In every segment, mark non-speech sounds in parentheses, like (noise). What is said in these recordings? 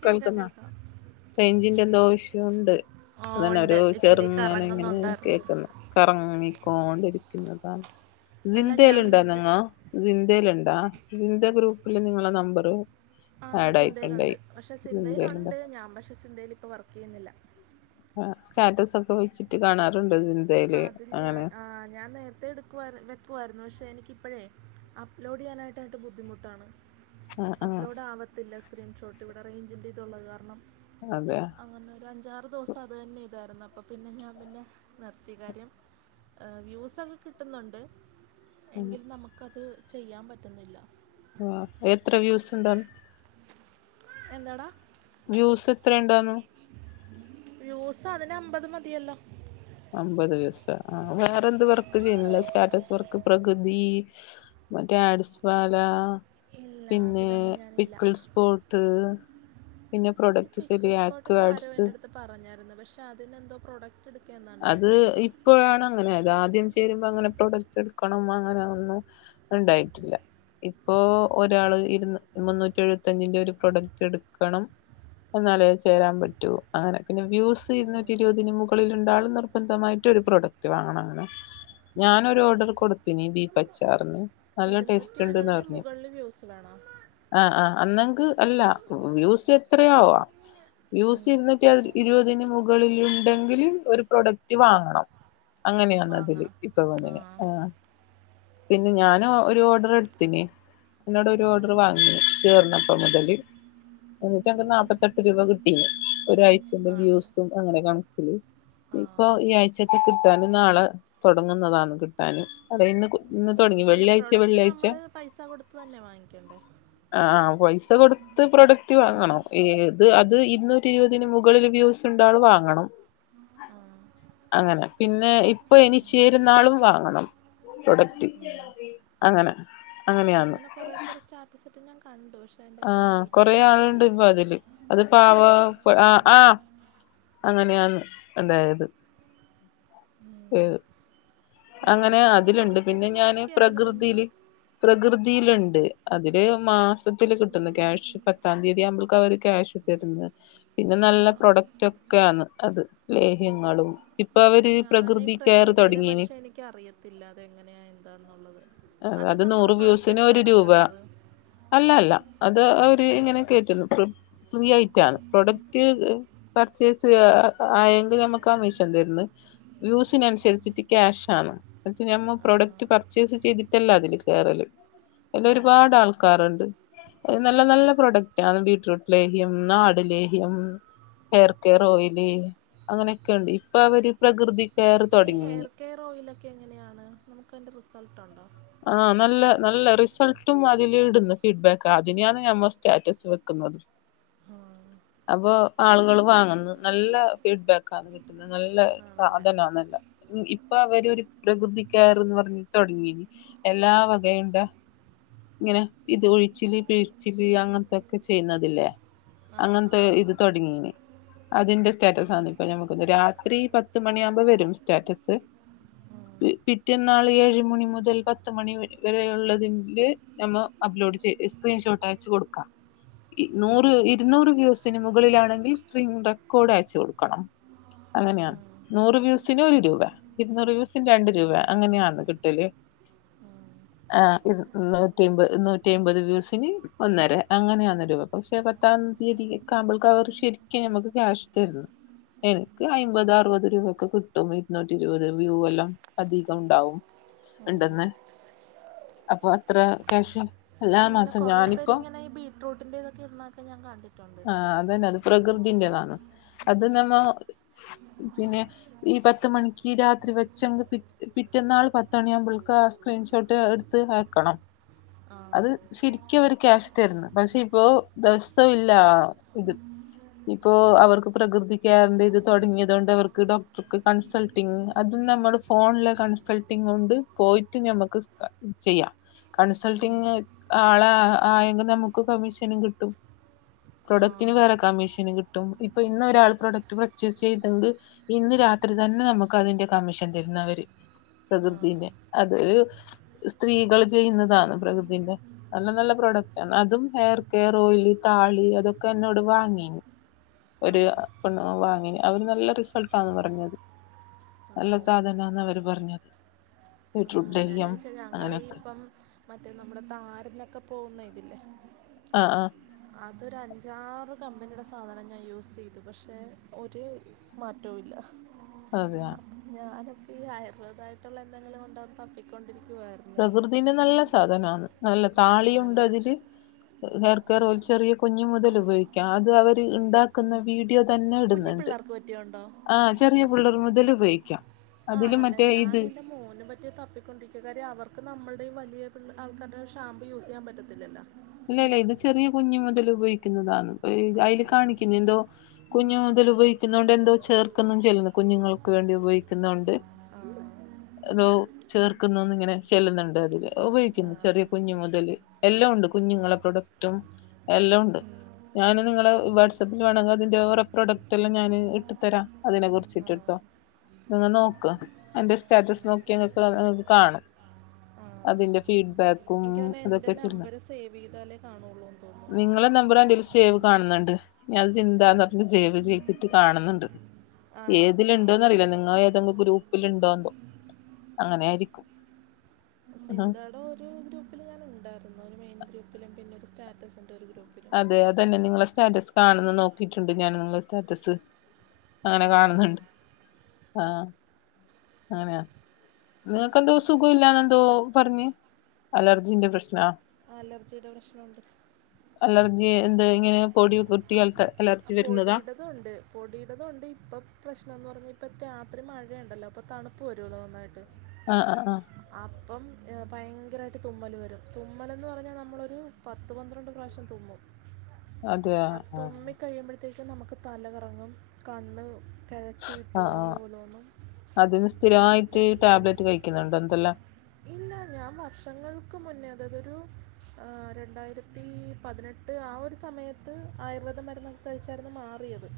കേൾക്കാം കേൾക്കാം റെയ്ഞ്ചിന്റെ എന്തോ ഒരിഷ്യു ഉണ്ട് ആ, അതെന്നെ ഉണ്ട് ഒരു ഇച്ചിരി ചെറുങ്ങന ഇങ്ങനെ കറങ്ങുന്നുണ്ടായിരുന്നു കേക്ക്ന്ന് കറങ്ങിക്കോണ്ടിരിക്കുന്നതാണ് സി അല്ല ന്തേ ഞാൻ ലുണ്ട നേരത്തെ നിങ്ങ? സിന്തേല്ണ്ടാ സിന്തേ ഗ്രൂപ്പില് നിങ്ങളെ നമ്പറ് ആഹ് ആഡ് സിന്തേലുണ്ട് ആയിട്ടുണ്ടായി പക്ഷെ സിന്തയിലുണ്ട് സിന്തേലൊണ്ട് ഞാൻ പക്ഷെ സിന്തേലിപ്പ വർക്ക് ചെയ്യുന്നില്ല ആഹ് സ്റ്റാറ്റസ് ഒക്കെ വെച്ചിട്ട് കാണാറുണ്ട് സി അതിന് ഞാൻ ആഹ് ഞാൻ നേരത്തെ എടു ക്കുവാ വെക്കുമായിരുന്നു പക്ഷേ എനിക്കിപ്പോഴേ അപ് ലോഡ് ചെയ്യാനായിട്ടാ യിട്ട് ബുദ്ധിമുട്ടാണ് ആ ആ അപ് ലോഡ് ആവത്തില്ല സ്ക്രീന്ഷോട്ട് ഇവിടെ റേഞ്ചിന്റെ ഇതുള്ള കാരണം അതെയ ആന്ന് ഒരു അഞ്ചാറ് ദിവസം അത് തന്നെ ഇതായിരുന്നു അപ്പ പിന്നെ ഞാൻ പിന്നെ നിർത്തി കാര്യം വ്യൂസൊക്കെ കിട്ടുന്നുണ്ട് എങ്കിൽ നമുക്കത് ചെയ്യാൻ പറ്റുന്നില്ല ആഹ് എത്ര വ്യൂസ് ഉണ്ടാന്ന് എന്താടാ? വ്യൂസ് എത്ര ഇണ്ടാന്നു? വ്യൂസ് അതിന് അമ്പത് മതിയല്ലോ അമ്പത് വ്യൂസ് ആഹ് വേറെന്ത് വർക്ക് ചെയ്യുന്നില്ല സ്റ്റാറ്റസ് വർക്ക് പ്രകൃതി മറ്റേ ആഡ്സ് വാല ഇല്ല പിന്നെ അതിലൊന്നും ഞാനില്ല പിക്കിൾസ് പോട്ട് പിന്നെ പ്രൊഡക്ട് സെല്ലി ആക്ക്വാഡ്സ് അത് പറഞ്ഞായിരുന്നു പക്ഷെ അതിനെന്തോ പ്രോഡക്ട് എട് അത് ഇപ്പോഴാണ് അങ്ങനെ അത് ആദ്യം ചേരുമ്പോ അങ്ങനെ പ്രൊഡക്ട് എടുക്കണം അങ്ങനെ ഒന്നും ഇണ്ടായിറ്റില്ല ഇപ്പോ ഒരാള് ഇരുന്ന് മുന്നൂറ്റി എഴുപത്തഞ്ചിന്റെ ഒരു പ്രൊഡക്റ്റ് എടുക്കണം എന്നാലെ ചേരാൻ പറ്റൂ അങ്ങനെ പിന്നെ വ്യൂസ് ഇരുന്നൂറ്റി ഇരുപതിന് മുകളിൽ രണ്ടാളും നിർബന്ധമായിട്ട് ഒരു പ്രൊഡക്റ്റ് വാങ്ങണം അങ്ങനെ ഞാനൊരു ഓർഡർ കൊടുത്തിന് ബീഫ് അച്ചാറിന് നല്ല ഇരുന്നൂറ്റി ടേസ്റ്റ് ഇരുപതിന് മുകളിൽ വ്യൂസ് വേണോ ആഹ ആഹ് അന്നെങ്കിൽ അല്ല വ്യൂസ് എത്രയാവാ വ്യൂസ് ഇരിന്നൂറ്റി ഇരുപതിന് മുകളിൽ വ്യൂ ഉണ്ടെങ്കില് ഒരു പ്രൊഡക്റ്റ് വാങ്ങണം അങ്ങനെയാണ് അതില് വാങ്ങണം ഇപ്പൊ ആ വന്നെ ആഹ് പിന്നെ ഞാൻ ഒരു ഓർഡർ എടുത്തിന് എന്നോട് ഒരു ആ ഓർഡർ വാങ്ങി ചേർന്നപ്പം മുതല് എനിക്കന്ന് നാപത്തെ എട്ട് രൂപ കിട്ടീന് ഒരാഴ്ചന്റെ ആണല്ലോ വ്യൂസും അങ്ങനെ കണക്കില്. ആ ഇപ്പൊ ഈ ആഴ്ചക്ക് കിട്ടാനും നാളെ തുടങ്ങുന്നതാണ് കിട്ടാനും അതെ ഇന്ന് ആ. ഇന്ന് തൊടങ്ങി അല്ല പ്രൊഡക്റ്റ് നമ്മള് പൈസ കൊടുത്ത് തന്നെ വാങ്ങിക്കണ്ടേ ആഹ് പൈസ കൊട്ത്ത് പ്രൊഡക്റ്റ് വാങ്ങണം ഏത് അത് ഇരുന്നൂറ്റി ഇരുപതിന് മുകളിൽ വ്യൂസ് രണ്ടാളും വാങ്ങണം ആ അങ്ങനെ പിന്നെ ഇപ്പൊ എനി അങ്ങനെ ചേരുന്നാളും വാങ്ങണം പ്രൊഡക്റ്റ് അങ്ങനെ അങ്ങനെയാന്ന് അങ്ങനെ കുറേ പേര് സ്റ്റാറ്റസിട്ടത് ഞാൻ കണ്ടു പക്ഷെ അതിൻ്റെ എങ്ങനെ ആഹ ഡീറ്റെയിൽ കൊറെ ഒന്നും ആളുണ്ട് ഇപ്പൊ നമുക്കറിയത്തില്ല അതില്. അത് പാവ അപ്പൊ ആഹ് ആഹ അങ്ങനെയാണ് ഉണ്ടായത്. എഹ് ആ അങ്ങനെ ഞാനിങ്ങനെ അതിലുണ്ട് കുറച്ചൊക്കെ പിന്നെ ഞാന് നോക്കിയായിരുന്നു പിന്നെ പ്രകൃതിയില്. പ്രകൃതിയിലുണ്ട് അതില് മാസത്തില് കിട്ടുന്നു ക്യാഷ് പത്താം തീയതി നമ്മക്ക് അവര് ക്യാഷ് തരുന്ന പിന്നെ നല്ല ആണ്. പ്രൊഡക്റ്റ് ഒക്കെയാണ് അത് ലേഹ്യങ്ങളും ഇപ്പൊ അവര് പ്രകൃതി കെയർ തുടങ്ങിയിന് എനിക്കറിയത്തില്ല അത് എങ്ങനെയാ എന്താന്നുള്ളത് അത് നമ്മൾ നൂറ് പ്രൊഡക്റ്റ് വ്യൂസിന് ഒരു എടുത്താണ് രൂപ കയറണത് അല്ല അല്ല അത് അവര് ഇങ്ങനെ കേറ്റുള്ളൂ ഫ്രീ ഐറ്റാണ് പ്രൊഡക്റ്റ് പർച്ചേസ് ആയെങ്കിൽ നമുക്ക് കമ്മിഷൻ തരുന്നു വ്യൂസിനനുസരിച്ചിട്ട് ക്യാഷ് ആണ് അത് ഞമ്മ ആ പ്രൊഡക്റ്റ് പർച്ചേസ് ചെയ്തിട്ട് മറ്റല്ല അതില് കേരല് അതിൽ ആ ഒരുപാട് ആൾക്കാരുണ്ട് നല്ല നല്ല പ്രോഡക്റ്റ് ആണ് ബീറ്റ്റൂട്ട് ലേഹ്യം ആട് ലേഹ്യം ഹെയർ കെയർ ഓയില് അങ്ങനെയൊക്കെണ്ട് ഇപ്പൊ അവര് പ്രകൃതി കെയർ ഈ തുടങ്ങീന് ഹെയർ ഓയിലൊക്കെ എങ്ങനെയാണ് നമുക്കതിൻ്റെ റിസൾട്ടുണ്ടോ ആഹ് നല്ല നല്ല റിസൾട്ടും അതിൽ ഇടുന്ന ഫീഡ്ബാക്ക് അതിനെയാണ് ഞമ്മ സ്റ്റാറ്റസ് വെക്കുന്നത് ആ, അപ്പൊ ആളുകൾ വാങ്ങുന്നത് നല്ല ഫീഡ്ബക്ക് ആണ് നല്ല ആണല്ലേ സാധനാണ് എല്ലാം ഇപ്പൊ അവരരു പ്രകൃതികെയർ എന്ന് പറഞ്ഞ് തുടങ്ങീ എല്ലാ വകയണ്ട. ഇങ്ങനെ ഇത് ഒഴിച്ചില് പിഴിച്ചില് അങ്ങനത്തൊക്കെ ചെയ്യുന്നതില്ലേ ആ ആ അങ്ങനത്തെ ഇത് തുടങ്ങീന അതിന്റെ സ്റ്റാറ്റസ് ആണ് ഇപ്പൊ നമുക്ക് രാത്രി പത്ത് മണിയാകുമ്പോ വരും സ്റ്റാറ്റസ്. ഉം, പിറ്റേന്ന് നാളെ ഏഴ് മണി മുതൽ പത്ത് മണി വരെയുള്ളതില് നമ്മ അപ്ലോഡ് ചെയ് സ്ക്രീൻഷോട്ട് അയച്ച് കൊടുക്കാം നൂറ് ഉം, ഇരുന്നൂറ് വ്യൂ സിനുമുകളിലാണെങ്കിൽ സ്ക്രീൻ റെക്കോർഡ് അയച്ചു കൊടുക്കണം അങ്ങനെയാണ് നൂറ് വ്യൂസിന് ഒരു രൂപ ഇരുന്നൂറ് വ്യൂസിന് രണ്ട് രൂപ അങ്ങനെയാണ് കിട്ടല് ആഹ് നൂറ്റിമ്പത് നൂറ്റി അമ്പത് വ്യൂസിന് ഒന്നര അങ്ങനെയ രൂപ പക്ഷെ പത്താം തീയതിക്ക ആകുമ്പോക്ക് അവർ ശരിക്കും നമുക്ക് ക്യാഷ് തരുന്നു എനിക്ക് അമ്പത് ആണല്ലേ അറുപത് രൂപ ഒക്കെ കിട്ടും ഇരുന്നൂറ്റി ഇരുപത് വ്യൂ എല്ലാം അധികം ഉണ്ടാവും ഉം. ഉണ്ടന്ന് അപ്പൊ അത്ര ക്യാഷാ ആഹ് ഇങ്ങന കുറെ പേര് ഇങ്ങനെ ഈ ബീറ്റ്‌റൂട്ടിൻ്റെ ഇതൊക്കെ ഇടണക്ക ഞാൻ കണ്ടിട്ടുണ്ട് ആഹ് അത് തന്നെ അത് പ്രകൃതിന്റെതാണ് അത് നമ്മ പിന്നെ ഈ പത്ത് മണിക്ക് രാത്രി വെച്ചെ പിറ്റന്നാള് പത്ത മണിയാവുമ്പോള സ്ക്രീൻഷോട്ട് എടുത്ത് വെക്കണം ആ അത് ശരിക്കും അവർ ക്യാഷ് തരുന്ന് പക്ഷെ ഇപ്പൊ ദിവസവും ഇല്ല ഇത് ഇപ്പോ അവർക്ക് പ്രകൃതി കെയറിന്റെ ഇത് തുടങ്ങിയതുകൊണ്ട് അവർക്ക് ഡോക്ടർക്ക് കൺസൾട്ട് ട്ടിംഗ് അത് നമ്മുടെ ഫോണില കൺസൾട്ടിങ് ഉണ്ട് പോയിട്ട് ഞമ്മക്ക് ചെയ്യാം ഉം. കൺസൾട്ടിങ് ആള ആയെങ്കും നമുക്ക് കമ്മീഷനും കിട്ടും ആ പ്രൊഡക്റ്റന് വേറെ കമ്മീഷന് കിട്ടും ഇപ്പൊ ഇന്ന് ഒരാൾ പ്രൊഡക്റ്റ് പർച്ചേസ് ചെയ്ത്ക്ക് ഇന്ന് രാത്രി തന്നെ നമക്ക് അതിന്റെ കമ്മീഷൻ തരുന്ന അവര് ആ പ്രകൃതിന് അത് സ്ത്രീകള് ചെയ്യുന്നതാ പ്രകൃതിന്റെ നല്ല നല്ല പ്രോഡക്റ്റ് ആണ് അതും ഹെയർ കെയർ ഓയിലി താളി അതൊക്കെ എന്നോട് വാങ്ങീന് ആ ഒര് അ പെന്നോ വാങ്ങി അവര് നല്ല റിസൾട്ടാന്ന് പറഞ്ഞത് നല്ല ആണല്ലേ സാധനാന്ന് അവര് പറഞ്ഞത് ബീറ്റ്റൂട്ട്ലെ എന്ന് വെച്ചാ ഞങ്ങളീ ഇപ്പം മറ്റേ നമ്മുടെ താരനൊക്കെ പോവുന്ന ഇതില്ലേ ആഹ് ആഹ് അതൊരു അഞ്ചാറ് കമ്പനിയുടെ സാധനം ഞാൻ യൂസ് ചെയ്തു പക്ഷെ ഒരു. മാറ്റോല്ല അതെയാ ഞാനിപ്പ ഇ ആയൂർവേദം ആയിട്ടുള്ള എന്തങ്കിലും ഒണ്ടൊന്ന് തപ്പി കൊണ്ടിരിക്കുവാരുന്നു പ്രകൃതിന് നല്ല സാധനാണ് നല്ല ആണല്ലേ താളിയുണ്ടതില് ഹെയർ കെയർ ഓൽ ചെറിയ കുഞ്ഞു മുതൽ ഉപയോഗിക്കാം അത് അവർ ഉണ്ടാക്കുന്ന വീട് ടിയോ തന്നെ കുഞ്ഞു ഇടുന്നുണ്ട് പിള്ളേർക്ക് പറ്റിയുണ്ടോ ആഹ് ചെറിയ പിള്ളർ മുതൽ ഉപയോഗിക്കാം അതില് ആണല്ലേ മറ്റേ ഇത് ഞാനെന്റെ മോനു പ റ്റി തപ്പിക്കൊണ്ടരിക്കുക കാര്യം അവർക്ക് നമ്മളുടെയും വലിയ പിൾ ആൾക്കാരുടെ ഷാമ്പു യൂസ് ചെയ്യാൻ പറ്റത്തില്ലല്ലോ ഇല്ല ഇല്ല ഇത് ചെറിയ കുഞ്ഞ് മുതൽ ഉപയോഗിക്കുന്നതാണ് ആ, അതിൽ കാണിക്കുന്നത് എന്തോ കുഞ്ഞു മുതൽ ഉപയോഗിക്കുന്നോണ്ട് എന്തോ ചേർക്കുന്നും ചെല്ലുന്നു കുഞ്ഞുങ്ങൾക്ക് വേണ്ടി ഉപയോഗിക്കുന്നോണ്ട് ആഹ് തോ ചേർക്കുന്നന്ന് ഇങ്ങനെ ചെല്ലുന്നുണ്ട് അതില് ആ, ആ, ഉപയോഗിക്കുന്ന ചെറിയ കുഞ്ഞു മുതല് എല്ലാം ഒണ്ട് കുഞ്ഞുങ്ങളെ പ്രൊഡക്റ്റും എല്ലാം ഒണ്ട് ഉം, ഞാന് നിങ്ങള വാട്ട്സാപ്പ്ല് വേണോങ്കി അതിന്റെ വേറെ പ്രോഡക്റ്റ് എല്ലാം ഞാന് ഇട്ട് തരാം അതിനെ കുറിച്ചിട്ട്ട് തൊ നിങ്ങ നോക്ക്‌ അതിന്റെ സ് സ്റ്റാറ്റസ് നോക്കിയങ്ങക് അ കാണും ആ. അതിന്റെ ഫീഡ്ബാക്ക് കും എനിക്ക് തോന്നുന്നു എൻ്റെ അതൊക്കെചിര്ന്ന് നമ്പർ സേവ് ചെയ്താലേ കാണുള്ളൂ എന്ന് തോന്നുന്നു നിങ്ങളെ നമ്പറാ എന്റെല് സ് സേവ് കാണുന്ന്ണ്ട് ഞാൻത് ചിന്താന്ന് പറഞ്ഞ് സേവ് ചെയ്തിട്ട് കാണുന്ന്ണ്ട് ആണോ ആ ഏതിലുണ്ടോന്ന്റിയില്ല നിങ്ങ ഏതെങ്കിലും ഗ്രൂപ്പില്ണ്ടോന്തോ അങ്ങനായിരിക്കും ചിന്താടെ ഒരു ഗ്രൂപ്പിൽ ഞാാനുണ്ടായര്ന്നു ഒരു മെയിൻ ഗ്രൂപ്പിലും പിന്നെ ഒരു സ്റ്റാറ്റസ് ന്റെ ഒരു ഗ്രൂപ്പ് അതെ അതന്നെ നിങ്ങളെ സ്റ്റാറ്റസ് കാണന്ന നോക്കിയിട്ട്ണ്ട് ഞാൻ നിങ്ങള സ്റ്റാറ്റസ് അങ്ങനെ ആ, കാണന്ന്ണ്ട് ആഹ് അങ്ങനെയാ നിങ്ങക്കെന്തോ സുഖല്ലാന്നന്തോ പറഞ്ഞഞ് അലർജിന്റെ പ്രശ്നാ അലർജിടെ പ്രശ്ന്ണ്ട് അലർജി എന്ത് ഇങ്ങനെ പൊടി കുത്തിയാൽത്തെ അലർജി വരുന്നതാ പൊടിയിടതും ഒണ്ട് പൊടിയിടതും ഒണ്ട് ഇപ്പൊ പ്രശ്നം എന്ന് പറഞ്ഞാ ഇപ്പൊ രാത്രി മഴയുണ്ടല്ലോ അപ്പൊ തണ്പ്പ് വരുല്ലോ നന്നായിട്ട് ആഹ് ആഹ് ആഹ് അപ്പം ഏ പയങ്കരായിട്ട് തുമ്മല് വരും തുമ്മലന്ന് പറഞ്ഞാൽ നമ്മളൊരു പത്ത് പന്ത്രണ്ട് പ്രാവശ്യം തുമ്മും അതെയ അ ആഹ് തുമ്മി കഴിയുമ്പോഴത്തേക്കും നമുക്ക് തലകറങ്ങും കണ്ണ് കഴച്ചു വിട്ടു ആഹ് പോവുന്ന ആഹ് പോലതോന്നും അതിന് സ്ഥിരമായിട്ട് ടാബ്ലറ്റ് കഴിക്കുന്നുണ്ട് എന്തല്ല ഇല്ല ഞാൻ വർഷങ്ങൾക്ക് മുന്നേ അതതൊരു ആ രണ്ടായിരത്തി പതിനെട്ട് ആ ഒരു സമയത്ത് ആയുർവേദ മരുന്ന് കഴിച്ചായിരുന്നു മാറിയത്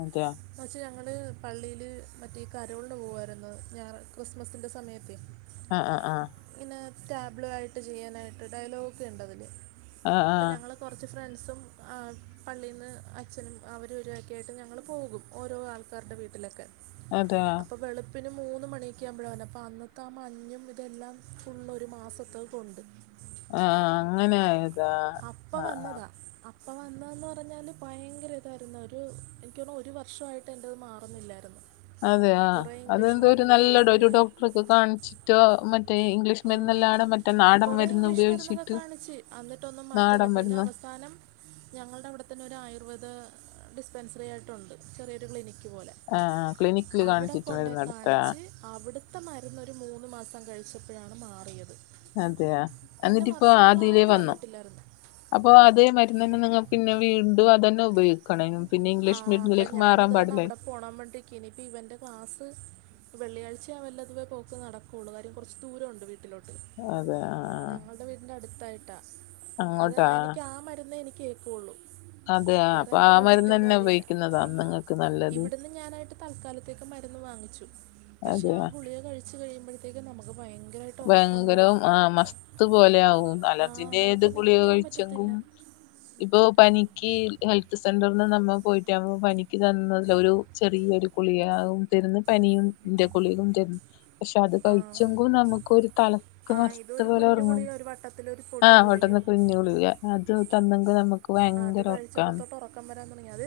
അതെയാ എന്ന് വച്ചാ ഞങ്ങള് പള്ളിയില് മറ്റേ കരോളിന് പോവാര്ന്നു ഞായറ് ക്രിസ്മസിന്റെ സമയത്തെ ആഹ് ആഹ് ആഹ് ഇങ്ങനെ ടാബ്ലു ആയിട്ട് ചെയ്യാനായിട്ട് ഡയലോഗൊക്കെ ഇണ്ടതില് ആഹ് അപ്പ ആഹ് ഞങ്ങള് കൊറച്ച് ഫ്രണ്ട്സും പള്ളീന്ന് അച്ഛനും അവരും ഇരൊക്കെ ആയിട്ട് ഞങ്ങള് പോകും. ഓരോ ആൾക്കാര്ടെ വീട്ടിലൊക്കെ അതാ അപ്പൊ വെളു പിന്നെ മൂന്ന് മണിയൊക്കെ ആകുമ്പള വരെന അപ്പ അന്നത്തെ. ആ മഞ്ഞും ഇതെല്ലാം ഫുള്ള് ഒരു മാസത്തഹ് തുണ്ട്. ആഹ് അങ്ങനെ എത്ത് അപ്പം വന്നതാ അപ് ഇപ്പ വന്നെതെന്ന് പറഞ്ഞാല് പയങ്കര ഇതായിരുന്നു. ഒരു എൻക്ക് തോന്ന്ണു ഒരു വർഷവായിട്ട് എൻ്റത് മാറുന്നില്ലായിരുന്നു. അതെ ആ കുറേ ഇംഗ്ലീഷ് അതെന്തോ ഒരു മരുന്നൊക്കെ നല്ല യൂസ് ഒരു ചെയ്ത് ഡോക്ടർക്ക് കാണിച്ച് റ്റോ മറ്റേ ഇംഗ്ലീഷ് മരുന്നല്ലാണ് മറ്റെ നാടൻ മര്ന്ന് ഉപയോഗിച്ചിട്ട്. അന്നിട്ടൊന്നും മാറ്റല്ല നാടൻ പിന്നെ മരുന്ന് അവസാനം. ഞങ്ങളുടെ അവിടെത്തന്നെ ഒരു ആയുർവേദ ഡിസ്പെൻസറി ആയിട്ടുണ്ട്. ചെറിയൊരു ക്ലിനിക്ക് പോലെ. ആഹ് ക്ലിനിക്കില് അവിടെ കാണിച്ചിട്ട് കൊണ്ടോയി മരുന്നെടുത്താ കാണിച്ച് അവിട്ത്തെ മരുന്നൊരു മൂന്ന് മാസം കഴിച്ചപ്പഴാണ് മാറിയത്. അതെയ എന്നിട്ട് ഇപ്പോ ആദ്യലേ വന്നു തരുന്ന (unintelligible) അപ്പൊ അതേ മരുന്ന് തന്നെ നിങ്ങക്ക് പിന്നെ വീണ്ടും അതെന്നെ ഉപയോഗി ണ പിന്നെ ഇംഗ്ലീഷ് മീഡിയത്തിലേക്ക് മാറാ പാടില്ലെ. പോണാൻ വേണ്ടിക്ക് ഇനി ഇപ്പം ഇവൻ്റെ ക്ലാസ്. വെള്ളിയാഴ്ചയാ വല്ല അതുപേ പോക്ക് നടക്കോള്ളു. കാര്യം കൊറച്ച് ദൂര ഉണ്ട് വീട്ടിലേ അതെ ആഹ് ഞങ്ങളുടെ വീട്ടിന്റെ അടുത്തായിട്ടാ. അത് അങ്ങോട്ടാ അനിക്ക് ആ മരുന്നെ എനിക്ക് ക്കുള്ളൂ അതെയ അപ്പൊ ആ മരുന്ന് തന്നെ ഉപയോഗിക്കുന്നത അന്ന് ഇങ്ങ ഇവിടുന്ന് ഞാനായിട്ട് തൽക്കാലത്തേക്ക് മരുന്ന് വാങ്ങിച്ചു. പക്ഷെ ആ അതെയ ഗുളികെ കഴിച്ചു കഴിയുമ്പഴ ത്തേക്കു നമുക്ക് ഭയങ്കര്വായിട്ട് ഒറക്കം വരും. ഭയങ്കരം ആ മസ്ത് പോലെ ആവും ആഹ് അലർജിന്റെ ഏത് നമുക്ക് ഗുളിക നിക്കാൻ പറ്റ ത്തില്ല കഴിച്ചെങ്കും ഇപ്പൊ പനിക്ക് ഹെൽത്ത് സെന്ററ്ന്ന് നമ്മ പോയിട്ടെ അപ്പ പനിക്ക് തന്നത് ഒരു ചെറ്യേ ഒരു കുളിയായും. തരുന്ന് പനിയും ഇന്റ കുളിരും തരുന്ന് പക്ഷെ അത് ആ കഴിച്ചെങ്കും നമുക്ക് ക്കു ഒരു തലക്ക് ആ മസ്ത ഇതൊരു പോലെ കുഞ്ഞു ഒറങ്ങ്ണ്. ഗുളിക ഒരു വട്ടത്തിലൊരു പൊടി ആഹ് വിട്ട്ന്ന് ഗുളിക കുഞ് കുളിക. അത് തന്നെങ്ക് നമക്ക്. ആത് കഴിച്ചപ്പ തൊട്ട് ഒറക്ക റക്കം വരാൻ തൊടങ്ങി. അത്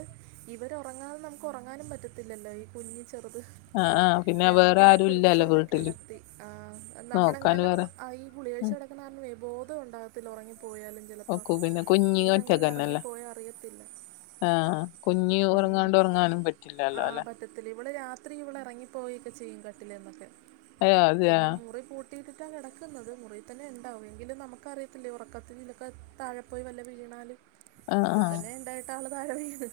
ഇവര് ഒറങ്ങാതെ നമുക്ക് ഒറങ്ങാനും പറ്റത്തില്ലോ. ഈ കുഞ്ഞ് ചെറുത് ആ ആ ഞാൻ വേറെ പിന്നെ ആരും ഇല്ലല്ലോ കുളിപ്പിച്ചൊണ്ടൊക്കെ വീട്ടില് കെടത്തി. ആ നമ്മളെ നോക്കാന് എങ്ങാനും വേറെ ഈ ഗുളികഴിച് ഉം. കെടക്ക്ണത് കാരണേ ബോധം ഉണ്ടാകത്തില്ല. ഉറങ്ങിപ്പോയാലും ചെലപ്പം ഓക്കു പിന്നെ കുഞ്ഞ് ഇതങ്ങന ഒറ്റക്കന്നല്ലേ ഉങ്ങിപ്പോയ അറിയത്തില്ല. ആ കുഞ്ഞ് അങ്ങനെ ഉറങ്ങാണ്ട് ബണ്ട് ഉറങ്ങാനും പറ്റില്ലല്ലോ ആഹ് ത്തില്ല ഇവള് രാത്രി ഇവളറങ്ങിപ്പോയിക്കെ ചെയ്യും കട്ടിലിന്നൊക്കെ അയ്യോ അതെയ പിന്നെ മുറിപൂട്ട് ത്തിൽതിട്ടാ കെടക്കുന്നത്. മുറിയിൽ തന്നെ ഇണ്ടാവും. എങ്കിലും നമുക്കറിയത്തില്ലേ ഒറക്കത്തിലൊക്കെ താഴെപ്പോയി വല്ല വീണാല് ആഹ് ഇപ്പ തന്നെ ഇണ്ടായിട്ട് ആള് താഴെ വീണ്.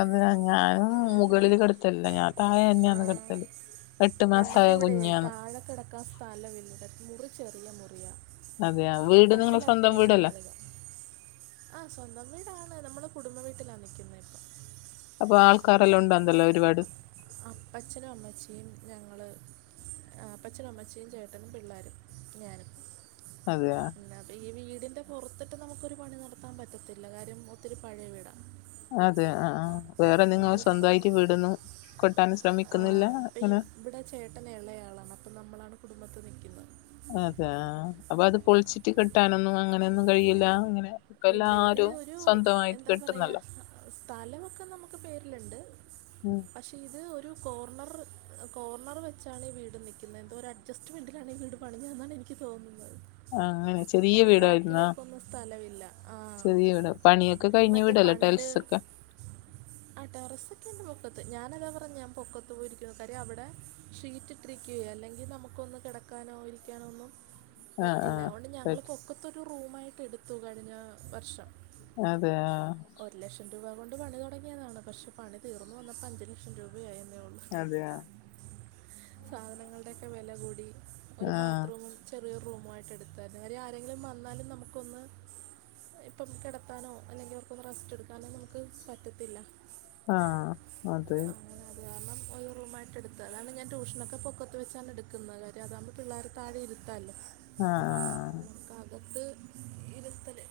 അതാ ഞാന് അങ്ങനെ മുകളില് കെടുത്തല്ല. ഞാൻ തായ ആ, ന്ന്യെ കെട്ത്തല്. എട്ട് മാസായ കുഞ്ഞാണ്. ക്കാൻ സ്ഥല വില്ല. മുറി ചെറിയ മുറിയാ. അതെയ വീട് നിങ്ങളെ കട്ടില് സ്വന്തം അത്യാവശ്യം വീടല്ലേ വലുതാ. ആഹ് സ്വന്തം വീടാണ്. നമ്മള് കുടുംബ വീട്ടിലാ നിൽക്കുന്നെ ഇപ്പൊ. അപ്പൊ ആൾക്കാരെല്ലാം ഉണ്ടാന്തെല്ലാ ഒരുപാട്. അപ്പച്ചനും അമ്മച്ചിയും ഞങ്ങള് ആഹ് അപ്പച്ചനും അമ്മച്ചിയും ചേട്ടനും പിള്ളേരും ഞാനും അതെയാ. പിന്നെ അപ്പൊ ഈ വീടിന്റെ പുറത്തിട്ട് നമുക്കൊരു പണി നടത്താൻ പറ്റത്തില്ല. കാര്യം ഒത്തിരി പഴയ വീടാ അതെ ആ ആ വേറെ നിങ്ങള് ഇനിയിപ്പം സ്വന്തായിറ്റ് വീടൊന്നും കെട്ടാന് ആ, ശ്രമിക്കുന്നില്ല ഇപ്പം അങ്ങനെ. ഇവിടെ ചേട്ടൻ ഇളയാളാണ്. അപ്പം നമ്മളാണ് കുടുംബത്ത് നിയ്ക്കുന്നത്. അതെ ആ അത് അപ്പൊ അത് പൊൾച്ച്ട്ട് കെട്ടാനൊന്നും അങ്ങനെയൊന്നും കഴിയില്ലാ അങ്ങനെ ഇപ്പ ഇല്ല ഇത് എല്ലാരും ഒരു സ്വന്തമായിട്ട് എന്താ പറയാ കെട്ടുന്നല്ലോ സ്ഥലമൊക്കെ നമുക്ക് പേരിലുണ്ട്. ഉം. പക്ഷേ ഇത് ഒരു കോർണർ കോർണർ വെച്ചാണ് ഈ വീട് നിക്കുന്നെ എന്തോ ഒരു അഡ്ജസ്റ്റ്മെൻറ്റിലാണ് ഈ വീട് പണിഞ്ഞ അതാണ് എനിക്ക് തോന്നുന്നത് ആഹ് അങ്ങനെ ചെറിയ വീടായിരുന്നാ സ്ഥലവില്ല ആഹ്. ചെറിയ വീടാ പണിയൊക്കെ കഴിഞ്ഞ വീടല്ലെ ടൈൽസൊക്കെ. ആ ടെറസ് ഒക്കെയുണ്ട് പൊക്കത്ത്. ഞാനതാ പറഞ്ഞേ ഞാൻ പൊക്കത്ത് പോയി ഇരിക്കൂന്ന്. കാര്യം അവ്ടേ ഷീറ്റിട്ടിരിക്കുകയാ അല്ലെങ്കി നമുക്കൊന്ന് കിടക്കാനോ ഇരിക്കാനോ ഒന്നും. ആഹ് പറ്റില്ല അതുകൊണ്ട് ആഹ് ഞങ്ങള് പൊക്കത്തൊരു റൂമായിട്ട് എടുത്തു കഴിഞ്ഞ വർഷം. അതെയാ. ഒരു ലക്ഷം രൂപ കൊണ്ട് പണി തുടങ്ങിയതാണ് പക്ഷെ പണി തീർന്ന് വന്നപ്പ അഞ്ച് ലക്ഷം രൂപയായി എന്നേ ഉള്ളൂ. അതെയാ. സാധനങ്ങളുടെയൊക്കെ വില കൂടി ഒരു ആഹ് ബാത്ത്റൂമും ചെറിയൊരു റൂമായിട്ട് എടുത്തായിരുന്നു കാര്യം ആരെങ്കിലും വന്നാലും നമുക്കൊന്ന് ഇപ്പം കിടത്താനോ അല്ലെങ്കി അവർക്കൊന്ന് റെസ്റ്റ് എടുക്കാനോ നമുക്ക് പറ്റത്തില്ല. ആഹ് അത് അങ്ങനെ അത് കാരണം ഒരു റൂമായിട്ട് എടുത്ത്. അതാണ് ഞാൻ ട്യൂഷനൊക്കെ പൊക്കത്ത് വച്ചാണ് എടുക്കുന്നത്. കാര്യം അതാകുമ്പോ പിള്ളേര് താഴെ ഇരുത്താലോ. ആഹ് ആഹ് ആഹ് നമുക്കകത്ത് ഇരുത്തല്